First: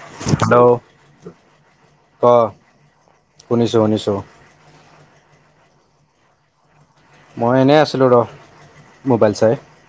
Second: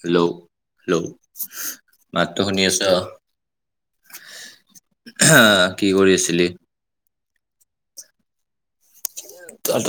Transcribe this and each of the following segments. Hello hello মাতো শুনি আছ? শুনিছো শুনিছো। কি কৰি আছিলি? মই এনেই আছিলোঁ ৰ'হ। তহঁত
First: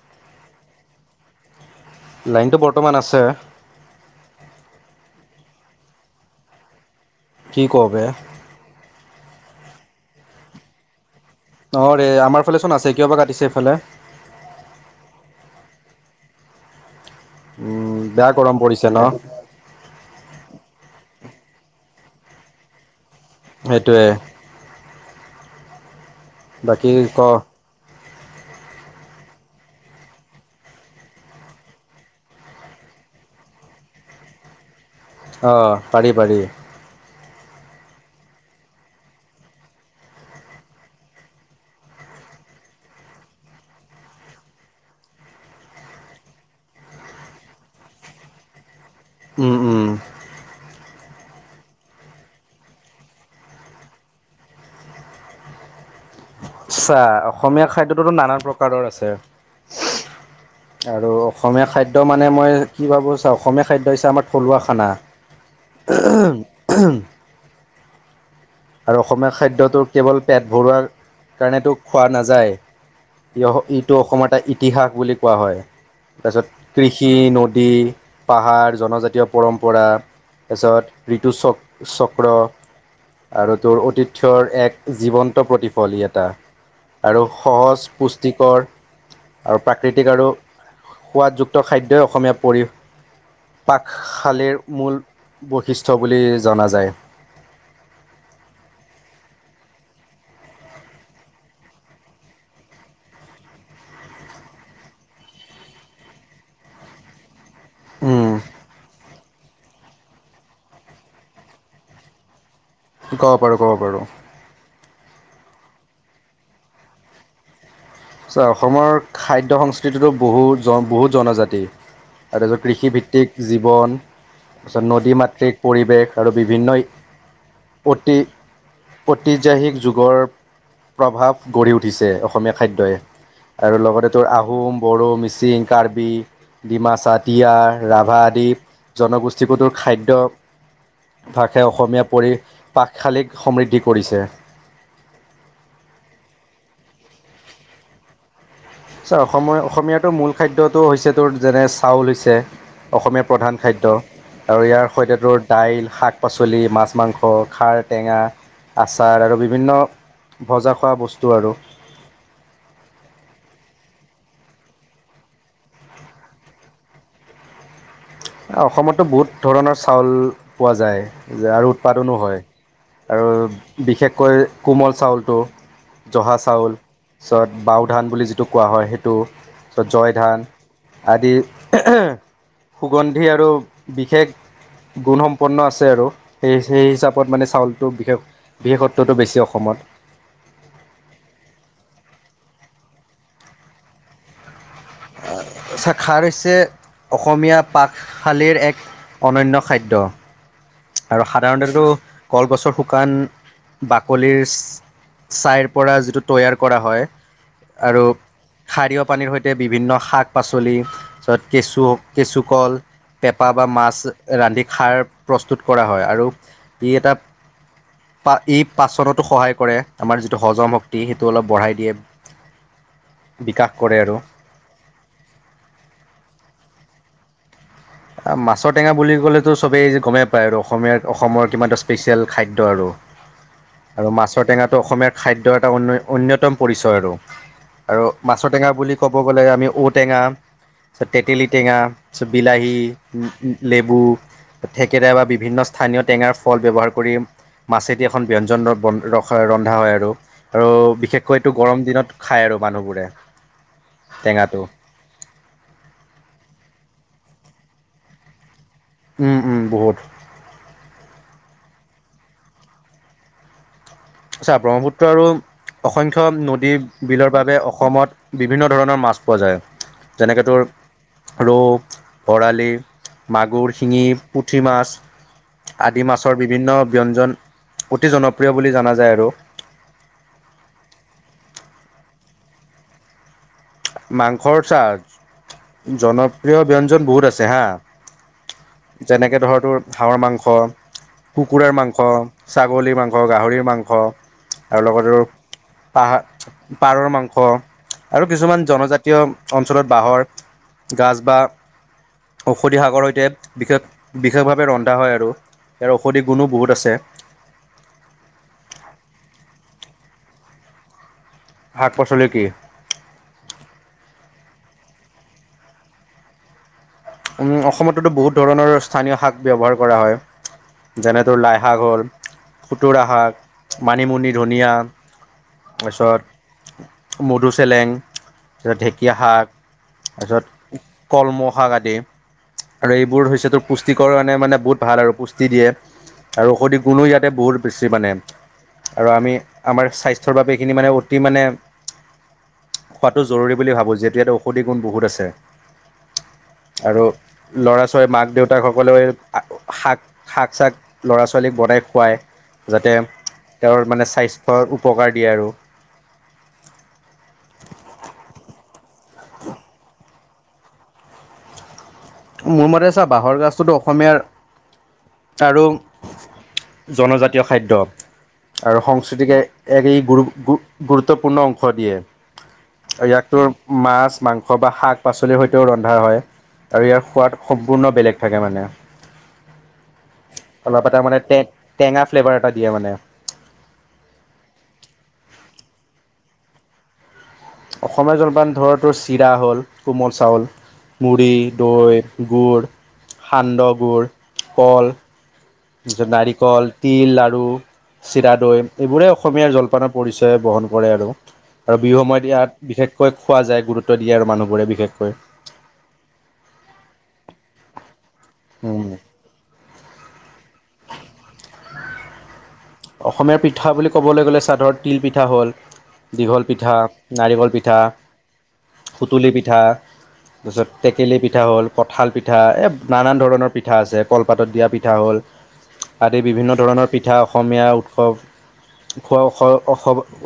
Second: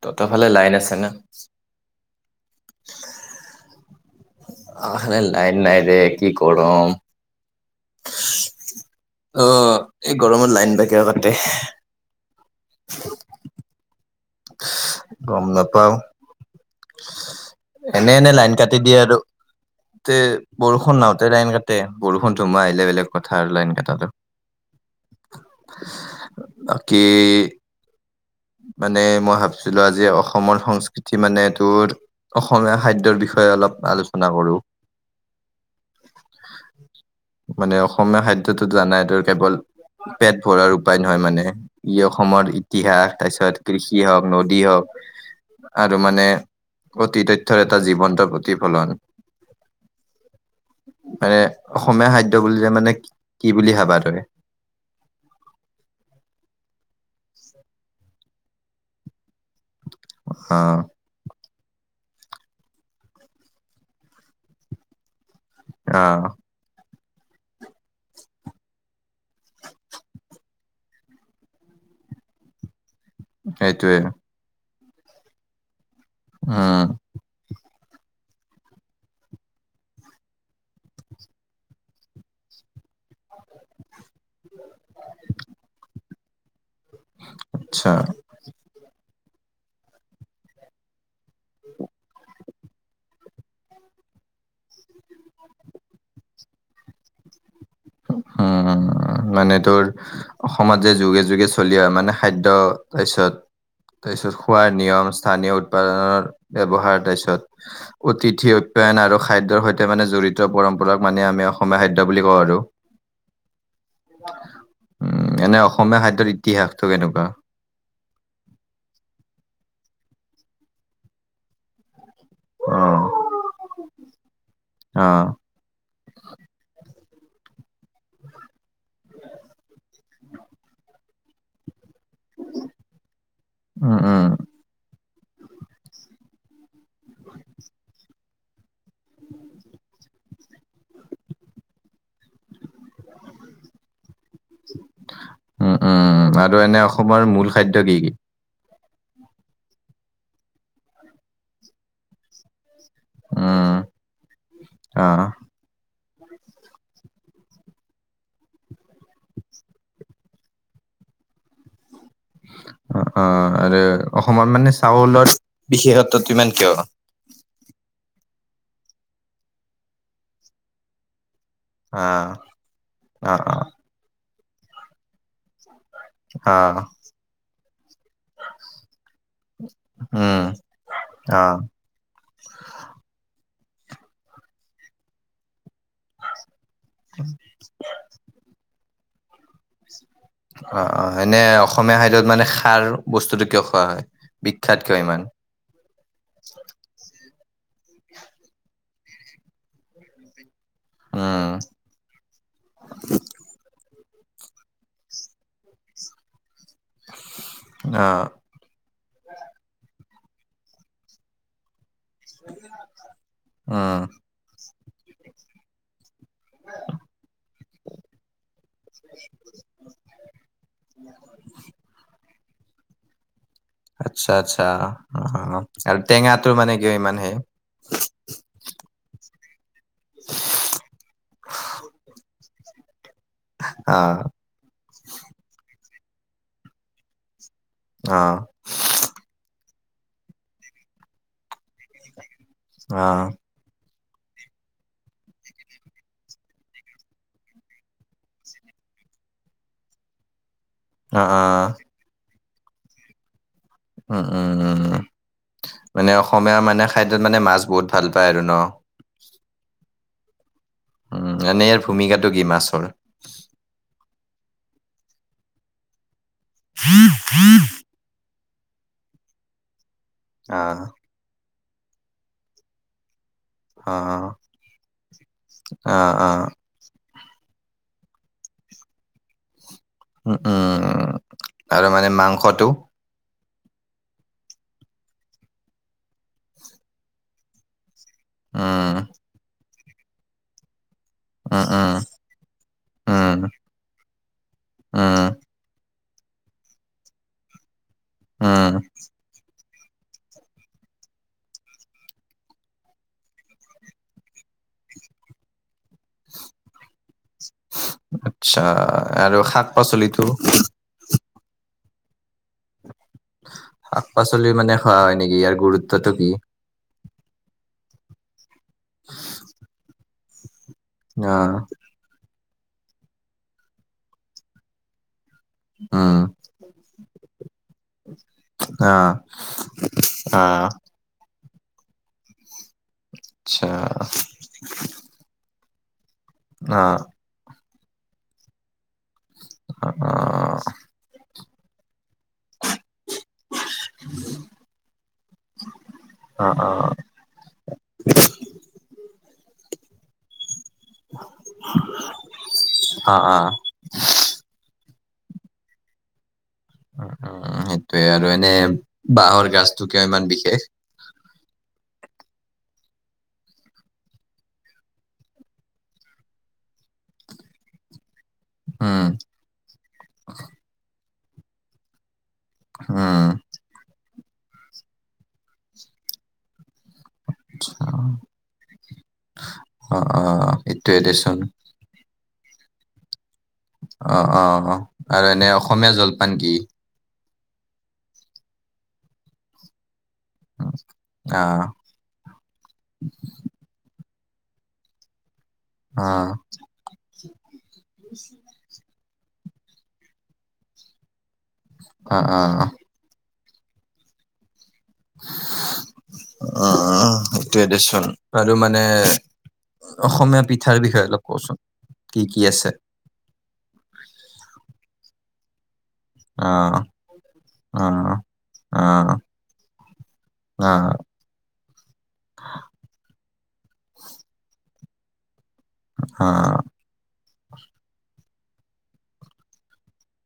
তহঁত ফালে লাইন আছে না? লাইনটো বৰ্তমান আছে। আমাৰফালে লাইন নাই দে কি গৰম। কি ক বে! অ', এই গৰমত লাইন বা কিয় কা অ', ৰে আমাৰফালে চোন আছে কিয় বা কাটিছে সেইফালে। গম নাপাও। উম এনে বেয়া এনে লাইন গৰম কাটি পৰিছে দিয়ে ন আৰু তে বৰষুণ নাওঁতে লাইন কাটে বৰষুণ ধোমা আহিলে বেলেগ কথা আৰু লাইন কটাটো। সেইটোৱে বাকী - - মানে মই ভাবছিলো আজি অসমৰ সংস্কৃতি মানে তোৰ অসমীয়া খাদ্যৰ বিষয়ে অলপ আলোচনা কৰো। অঁ পাৰি পাৰি। মানে অসমীয়া খাদ্যটো জোৱা নাই তোৰ কেৱল পেট ভৰাৰ উপায় নহয় মানে ই অসমৰ ইতিহাস। তাৰপিছত কৃষি হওক নদী হওক আৰু মানে অতি তথ্যৰ এটা জীৱন্ত প্ৰতিফলন উম উম। মানে অসমীয়া খাদ্য বুলিলে মানে কি বুলি ভাবা তই? [unintelligible] আচ্ছা অসমীয়া খাদ্যটোতো নানান প্ৰকাৰৰ আছে অ আৰু অসমীয়া খাদ্য খাদ্য মানে মই কি ভাবো চাওঁ অসমীয়া খাদ্য হৈছে আমাৰ থলুৱা খানা আহ। আৰু অসমীয়া খাদ্যটো কেৱল পেট ভৰোৱাৰ কাৰণেতো খোৱা নাযায়। ই ইটো সেইটোৱে অসমৰ এটা ইতিহাস বুলি কোৱা হয় তাৰপিছত উম কৃষি নদী পাহাৰ জনজাতীয় পৰম্পৰা তাৰপিছত ঋতু চক্ৰ। আৰু তোৰ অতিথ্যৰ এক জীৱন্ত প্ৰতিফল ই এটা। আৰু সহজ আচ্ছা পুষ্টিকৰ আৰু প্ৰাকৃতিক আৰু সোৱাদযুক্ত খাদ্যই অসমীয়া পৰি পাকশালীৰ মূল বৈশিষ্ট্য বুলি জনা যায় উম মানে তোৰ অসমত যে যুগে যুগে চলি অ মানে খাদ্য তাৰপিছত তাৰপিছত খোৱাৰ নিয়ম স্থানীয় উৎপাদনৰ ব্যৱহাৰ তাৰপিছত উম অতিথি উতপায়ন আৰু খাদ্যৰ সৈতে মানে জড়িত পৰম্পৰাক মানে আমি অসমীয়া খাদ্য বুলি কওঁ আৰু ক'ব পাৰোঁ-ক'ব পাৰোঁ। উম, এনে অসমীয়া খাদ্যৰ ইতিহাসটো কেনেকুৱা? চোৱা অসমৰ খাদ্য সংস্কৃতিটো বহুত জন বহুত জনজাতি তাৰপিছত অ'। কৃষিভিত্তিক জীৱন, তাৰপিছত নদী অ', মাতৃক পৰিৱেশ আৰু বিভিন্ন [unintelligible] যুগৰ প্ৰভাৱ গঢ়ি উঠি দিছে অসমীয়া খাদ্যই আৰু উম, লগতে উম, তোৰ আহোম বড়ো, মিচিং, কাৰ্বি, ডিমাচা, তিৱা, ৰাভা আদি। জনগোষ্ঠীবোৰটো খাদ্যভাসে অসমীয়া পৰি পাকশালীক সমৃদ্ধি কৰিছে। উম-উম আৰু এনে অসমৰ মূল খাদ্য কি-কি? চোৱা অসমৰ অসমীয়াটোৰ মূল খাদ্যটো হৈছে তোৰ যেনে চাউল হৈছে অসমীয়া প্ৰধান উম, খাদ্য আৰু ইয়াৰ সৈতে অ', তোৰ দাইল, শাক পাচলি মাছ মাংস খাৰ টেঙা আচাৰ আৰু বিভিন্ন ভজা খোৱা বস্তু আৰু অ' আৰু অসমত মানে চাউলত বিশেষত্বটো ইমান কিয় অসমতো বহুত ধৰণৰ চাউল পোৱা যায় যে আৰু উৎপাদনো অ', হয় আৰু অ', অ', বিশেষকৈ কোমল চাউলটো জহা চাউল অ', পিছত বাও ধান বুলি যিটো কোৱা হয় সেইটো আৰু জয় উম, ধান আদি অ', সেই আৰু বিশেষ গুণসম্পন্ন আছে আৰু সেই সেই হিচাপত মানে চাউলটো বিশেষ বিশেষত্বটো বেছি অসমত অ' অ' এনে অসমীয়া খাদ্যত মানে খাৰ বস্তুটো কিয় খোৱা হয় বিখ্যাত কিয় ইমান? অ' খাৰ হৈছে অসমীয়া পাকশালিৰ এক অনন্য খাদ্য আৰু উম, সাধাৰণতেটো কলগছৰ শুকান বাকলিৰ ছাইৰ পৰা যিটো তৈয়াৰ কৰা হয় আৰু অ', সাৰীয় পানীৰ সৈতে বিভিন্ন শাক পাছলি তাপিছত কেচু, কেচুকল, পেপা বা মাছ উম, ৰান্ধি খাৰ প্ৰস্তুত কৰা হয় আৰু ই এটা ই পাচনতো সহায় কৰে আমাৰ যিটো হজম শক্তি সেইটো অলপ বঢ়াই দিয়ে বিকাশ কৰে আৰু আচ্ছা আচ্ছা অ আৰু টেঙাটো মানে কিয় ইমান সেই মাছৰ টেঙা বুলি ক'লেতো চবেই গমেই পায় আৰু অসমীয়া অসমৰ কিমান এটা স্পেচিয়েল খাদ্য আৰু অ', মাছৰ টেঙাটো অসমীয়া খাদ্যৰ এটা অন্য অন্যতম পৰিচয় আৰু আৰু অ', মাছৰ টেঙা বুলি ক'ব গ'লে আমি ঔ টেঙা, ছত তেতেলী টেঙা, ছত বিলাহী, অ', লেবু থেকেৰা বা বিভিন্ন স্থানীয় টেঙাৰ ফল ব্যৱহাৰ কৰিম। মাছেদি এখন ব্যঞ্জনৰ বন- ৰখা- ৰন্ধা হয় আৰু। আৰু অ', বিশেষকৈ এইটো অ'। গৰম দিনত খায় আৰু মানুহবোৰে। উম - উম টেঙাটো - উম, মানে অসমীয়া মানে খাদ্যত মানে মাছ বহুত ভাল পায় আৰু ন'। উম - উম, বহুত। উম, এনে ইয়াৰ ভূমিকাটো কি মাছৰ? আচ্ছা, ব্ৰহ্মপুত্ৰ আৰু অসংখ্য নদী-বিলৰ বাবে অসমত বিভিন্ন ধৰণৰ মাছ পোৱা যায়, যেনেকৈ তোৰ আহ, ৰৌ, বৰালি, মাগুৰ, শিঙি, অ', পুঠি মাছ আদি অ', মাছৰ অ', বিভিন্ন ব্যঞ্জন অতি জনপ্ৰিয় বুলি জনা যায় আৰু। উম - উম, আৰু মানে মাংসটো? মাংসৰ চা, জনপ্ৰিয় ব্যঞ্জন বহুত আছে হা। উম, যেনেকে ধৰ তোৰ হাঁহৰ মাংস, উম, কুকুৰাৰ উম, মাংস। উম, আৰু লগতে উম, পাহা পাৰৰ মাংস আৰু কিছুমান উম। জনজাতীয়। অঞ্চলত বাঁহৰ গাজ বা ঔষধি শাকৰ সৈতে বিশেষ বিশেষভাৱে ৰন্ধা হয় আৰু। ইয়াৰ ঔষধি গুণো বহুত আছে। প্ৰচলিতো। শাক পাচলি কি। শাক পাচলি মানে খোৱা হয় নেকি। ইয়াৰ গুৰুত্বটো কি। উম অসমততো বহুত ধৰণৰ স্থানীয় শাক ব্যৱহাৰ কৰা হয়। যেনেতো অ', লাইশাক হ'ল খুতুৰা শাক, মানিমুনি, ধনিয়া। উম, তাৰপিছত মধু চেলেং তাৰপিছত ঢেকীয়া অ', শাক। তাৰ অ', পিছত কলমৌশাক আদি। আৰু এইবোৰ হৈছে তোৰ আচ্ছা, পুষ্টিকৰ। কাৰণে মানে বহুত ভাল আৰু পুষ্টি দিয়ে। আৰু ঔষধি অ', গুণো ইয়াতে বহুত বেছি। মানে আৰু আমি অ', আমাৰ স্বাস্থ্যৰ বাবে এইখিনি মানে অতি মানে। খোৱাটো জৰুৰী বুলি ভাবোঁ। যিহেতু ইয়াতে ঔষধি গুণ বহুত আছে। অ', অ', আৰু ল'ৰা ছোৱালী মাক দেউতাক সকলেও শাক শাক চাক ল'ৰা ছোৱালীক বনাই। খোৱাই যাতে অ', অ', তেওঁ ৰ মানে স্বাস্থ্য উপকাৰ দিয়ে। আৰু উম, সেইটোয়ে আৰু এনে বাঁহৰ গাজটো কিয় ইমান বিশেষ। মোৰ মতে চা বাঁহৰ গাজটোতো অসমীয়াৰ। আৰু জনজাতীয় খাদ্য আৰু উম, সংস্কৃতিকে একেই গুৰু গুৰুত। গুৰুতপূৰ্ণ অংশ দিয়ে ইয়াক উম, টো মাছ। মাংস বা শাক পাচলিৰ সৈতেও ৰন্ধা হয়। আৰু ইয়াৰ সোৱাদ সম্পূৰ্ণ বেলেগ থাকে মানে। অ', অ', অলপ সেইটোয়ে তাৰ মানে টে দেচোন। টেঙা। ফ্লেভাৰ এটা দিয়ে মানে। অ, অ, অ, আৰু এনে অসমীয়া জলপান কি? অসমীয়া জলপান ধৰ তো চিৰা হ'ল। কোমল চাউল, মুড়ি, অ', দৈ, গুড়, সান্দহ গুড়। কল, অ', নাৰিকল, তিল লাৰু, চিৰা, দৈ এইবোৰেহে অসমৰ। অসমীয় জলপানৰ পৰিচয় বহন কৰে। আৰু আৰু বিহু অ', সময়ত ইয়াত অ', বিশেষকৈ। খোৱা যায় গুৰুত্ব দিয়ে মানুহবোৰে বিশেষ। অ সেইটোৱে দেচোন আৰু মানে। উম, অসমীয়া পিঠাৰ বিষয়ে অলপ কচোন কি কি? আছে? অসমীয়াৰ পিঠা বুলি ক'বলৈ গ'লে, চাদৰত তিল পিঠা হ'ল। দীঘল পিঠা, অ', নাৰিকল পিঠা, অ', অ', সুতুলি পিঠা। তাৰপিছত অ', টেকেলি পিঠা হ'ল, কঠাল পিঠা এ নানান ধৰণৰ পিঠা আছে কলপাতত দিয়া পিঠা। পিঠা হ'ল, আদি বিভিন্ন অ', ধৰণৰ পিঠা অসমীয়া উৎসৱ। খোৱা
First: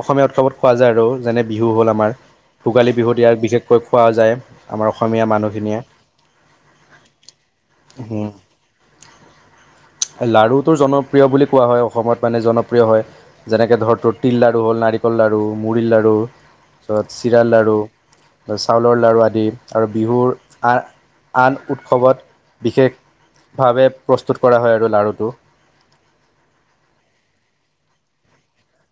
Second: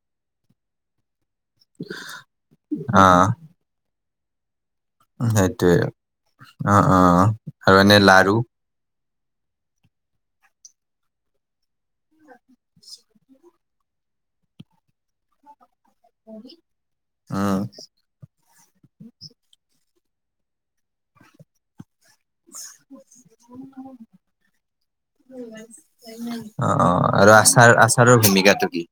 অসমীয়া উৎসৱত খোৱা যায়। আৰু যেনে বিহু হ'ল আমাৰ ভোগালী বিহুত ইয়াক বিশেষকৈ খোৱা যায়। আমাৰ অসমীয়া মানুহখিনিয়ে সেইটোৱে আহ আহ আৰু এনে লাৰু। লাৰুটো জনপ্ৰিয় বুলি কোৱা হয়। অসমত মানে জনপ্ৰিয় হয়। যেনেক ধৰ তিল লাড়ু হ'ল নাৰিকল লাড়ু। মুড়িৰ লাড়ু তাৰপিছত চিৰা উম, লাড়ু চাউলৰ লাড়ু আদি। আৰু বিহুৰ আ আন উৎসৱত। বিশেষভাৱে প্ৰস্তুত কৰা হয় আৰু লাড়ুটো অ আৰু আচাৰ আচাৰৰ ভূমিকাটো কি?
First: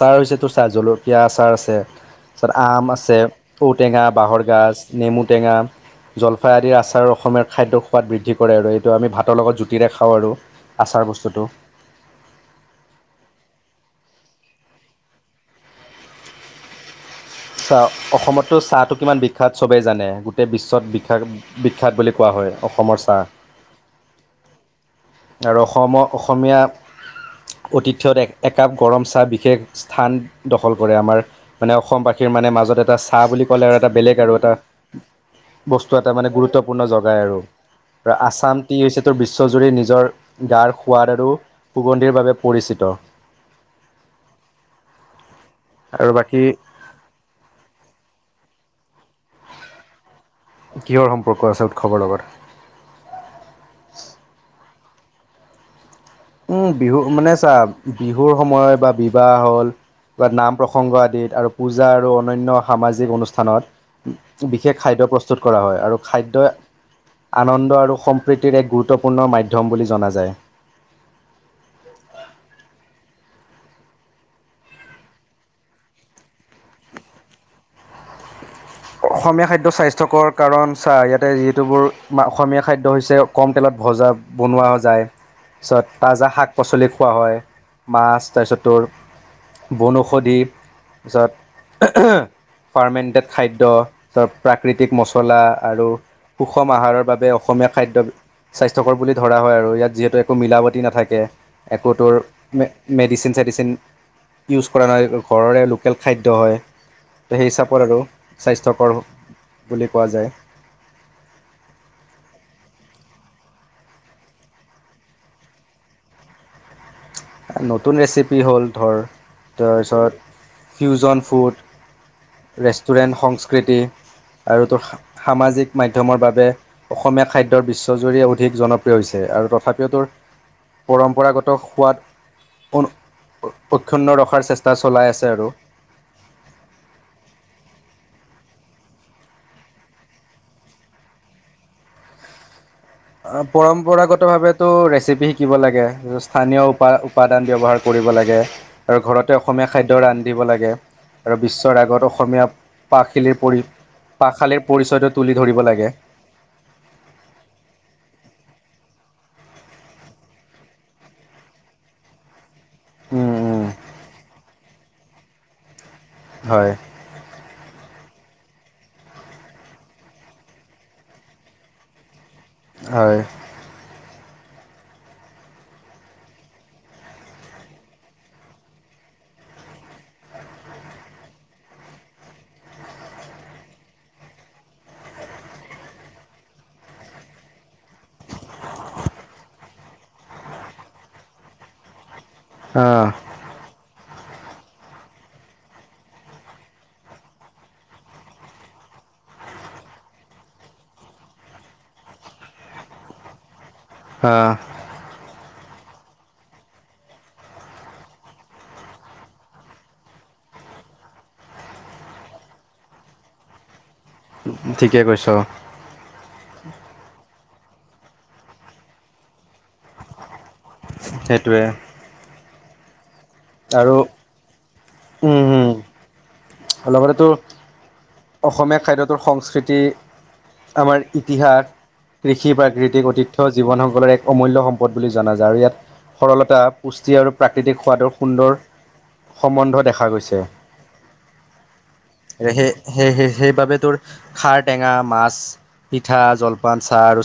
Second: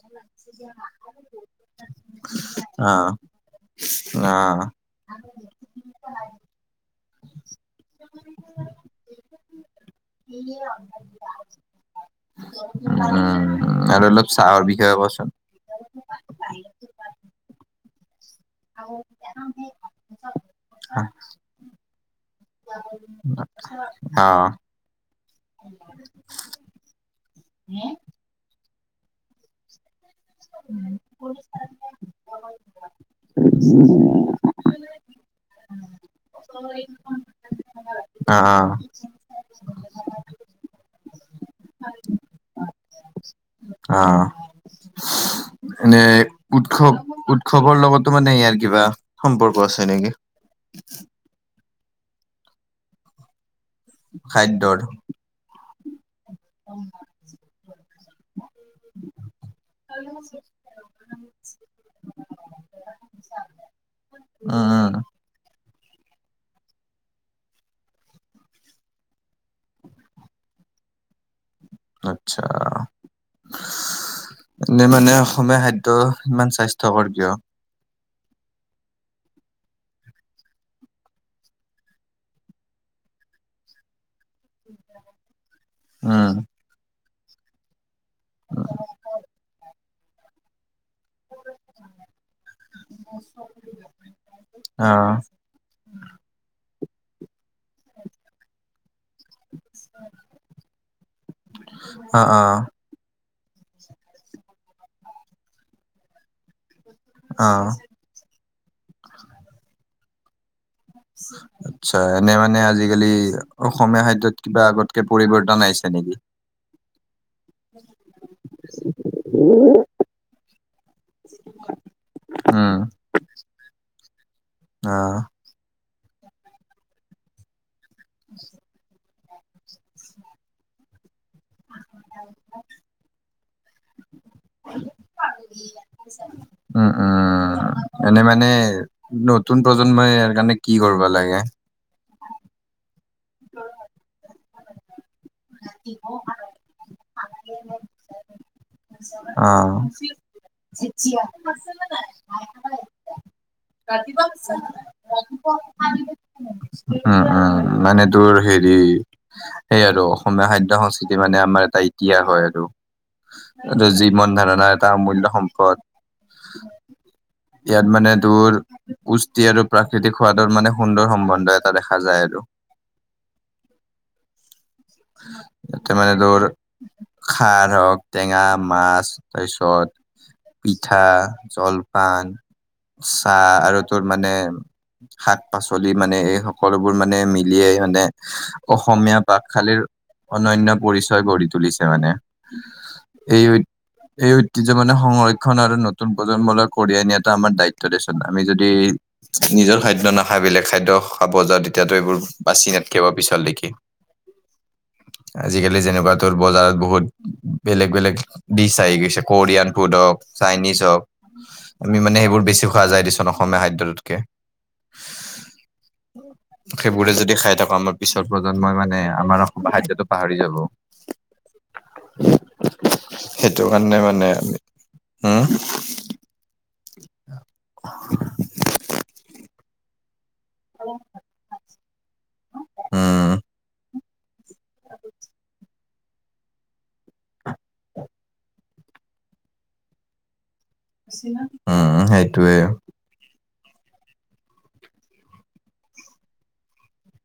আচাৰ হৈছে, টো চাৰ জলকীয়া আচাৰ আছে। তাৰ পাছত আম অ', আছে ঔটেঙা বাঁহৰ অ', গাজ নেমু টেঙা জলফাই আদিৰ আচাৰ। অসমীয়াৰ খাদ্যৰ সোৱাদ বৃদ্ধি কৰে। আৰু এইটো আমি ভাতৰ লগত জুতিৰে খাওঁ আৰু আচাৰ বস্তুটো। উম। [unintelligible] অসমত টো চাহটো কিমান বিখ্যাত চবেই জানে। গোটেই বিশ্বত ব বিখ্যাত বুলি কোৱা হয়। অসমৰ চাহ। অ আৰু অসম অসমীয়া। স্থান দখল কৰে আমাৰ মানে অসমবাসীৰ মানে মাজত এটা। হাঁ বুলি ক'লে আৰু এটা বেলেগ আৰু এটা বস্তু এটা। এটা মানে গুৰুত্বপূৰ্ণ জগাই আৰু অ আছাম টি হৈছে ত বিশ্বজুৰি নিজৰ। গাৰ সোৱাদ আৰু সুগন্ধিৰ বাবে পৰিচিত। অ এনে আৰু বাকী উৎসৱ উৎসৱৰ লগতো মানে ইয়াৰ কি। কিবা সম্পৰ্ক আছে নেকি? কিহৰ সম্পৰ্ক আছে উৎসৱৰ লগত খাদ্যৰ। উম বিহু মানে চা বিহুৰ সময়ত বা বিবাহ হ'ল। বা নাম প্ৰসংগ আদিত আৰু পূজা আৰু অনান্য সামাজিক অনুষ্ঠানত উম বিশেষ খাদ্য। উম প্ৰস্তুত কৰা হয়। আৰু খাদ্যই আনন্দ আৰু সম্প্ৰীতিৰ এক গুৰুত্বপূৰ্ণ মাধ্যম বুলি জনা যায়। আচ্ছা। এনে মানে অসমীয়া খাদ্য ইমান স্বাস্থ্যকৰ কিয়। অসমীয়া খাদ্য স্বাস্থ্যকৰ কাৰণ চা। ইয়াতে যিহেতুবোৰ অসমীয়া খাদ্য হৈছে। কম তেলত ভজা। ভজা বনোৱা যায়। তাৰপিছত তাজাহ উম শাক-পাচলি খোৱা হয়। মাছ তাৰপিছত তোৰ বনৌঔষধি তাৰপিছত পাৰ্মেণ্টেড খাদ্য। খাদ্য প্ৰাকৃতিক অ মচলা আৰু সুষম আহাৰৰ বাবে অসমীয়া খাদ্য। স্বাস্থ্যকৰ বুলি ধৰা হয়। আৰু ইয়াত যিহেতু একো মিলাবতি নাথাকে। একো তোৰ অ অ মেডিচিন মেডিচিন ইউজ কৰা নাই। ঘৰৰে লোকেল খাদ্য হয়, তো সেই অ হিচাপত আৰু স্বাস্থ্যকৰ বুলি কোৱা যায়। আটচা এনে মানে আজিকালি অসমীয়া খাদ্যত কিবা আগতকে পৰিৱৰ্তন আহিছে। নেকি? নতুন ৰেচিপি হ'ল ধৰ তাৰপিছত ফিউজন ফুড। উম ৰেষ্টুৰেণ্ট সংস্কৃতি। আৰু তৰ অ সামাজিক মাধ্যমৰ বাবে অসমীয়া খাদ্যৰ বিশ্বজুৰি অধিক জনপ্ৰিয় হৈছে। আৰু তথাপিও তোৰ পৰম্পৰাগত সোৱাদ। অক্ষুন্ন চেষ্টা চলাই আছে। আৰু উম, উম। এনে মানে নতুন প্ৰজন্মই ইয়াৰ কাৰণে কি কৰিব লাগে। অ পৰম্পৰাগত ভাবে টো ৰেচিপি শিকিব লাগে। স্থানীয় উপায় উপাদান ব্যৱহাৰ কৰিব লাগে। আৰু ঘৰতে অ অসমীয়া উম, খাদ্য ৰান্ধিব লাগে আৰু বিশ্বৰ আগত অসমীয়া পাশিলিৰ পৰি পাকশালীৰ পৰিচয়টো তুলি ধৰিব লাগে উম, মানে। টোৰ হেৰি এই আৰু অসমীয়া খাদ্যয় সংস্কৃতি মানে আমাৰ এটা ইতিহাস হয়। আৰু উম, উম। জীৱন ধাৰণা এটা অমূল্য সম্পদ। হয় ইয়াত মানে টোৰ পুষ্টি আৰু প্ৰাকৃতিক সোৱাদৰ মানে সুন্দৰ সম্বন্ধ এটা দেখা যায়। আৰু হয়। ত মানে ধৰ খাৰ হওঁক। টেঙা মাছ তাৰপিছত পিঠা, জলপান। চাহ আৰু তোৰ মানে। শাক পাচলি মানে এই সকলোবোৰ মানে মিলিয়াই। মানে অসমীয়া পাকশালীৰ অননয় পৰিচয় গঢ়ি তুলিছে। মানে অ এই। এই ঐতিয্য মানে সংৰক্ষণ আৰু নতুন প্ৰজন্মলৈ কঢ়িয়াই নিয়াটো আমাৰ দায়িত্ব দিচন। আমি যদি নিজৰ খাদ্যৰ নাখায়, বেলেগ খাদ্য খাব যাওঁ। তেতিয়াতো এইবোৰ বাচি নাথকিয়াব পিছল দেখি। হ আজিকালি যেনেকুৱাতো বজাৰত বহুত। বেলেগ বেলেগ ডিছ আহি গৈছে। কোৰিয়ান ফুড হওঁক চাইনিজ হওঁক। আমি মানে সেইবোৰ বেছি খোৱা যায়। দিচোন অসমীয়া খাদ্যটোত। ঠিকে কৈছ সেইবোৰে যদি খাই থাকো। আমাৰ পিছৰ প্ৰজন্মই মানে আমাৰ অসম খাদ্যতো পাহৰি যাব। হেটোৱে। সেইটো কাৰণে মানে। হম লগতেতো অসমীয়া খাদ্যটোৰ সংস্কৃতি আমাৰ ইতিহাস কৃষি প্ৰাকৃতিক উম অতিথ্য জীৱনসকলৰ এক অমূল্য সম্পদ। সম্পদ বুলি জনা যায়, আৰু ইয়াত সৰলতা পুষ্টি আৰু প্ৰাকৃতিক সোৱাদৰ সুন্দৰ সম্বন্ধ দেখা গৈছে। উম সেইটোৱে। সেই সেই সেইবাবে তোৰ খাৰ, টেঙা, মাছ, পিঠা, জলপান, চাহ আৰু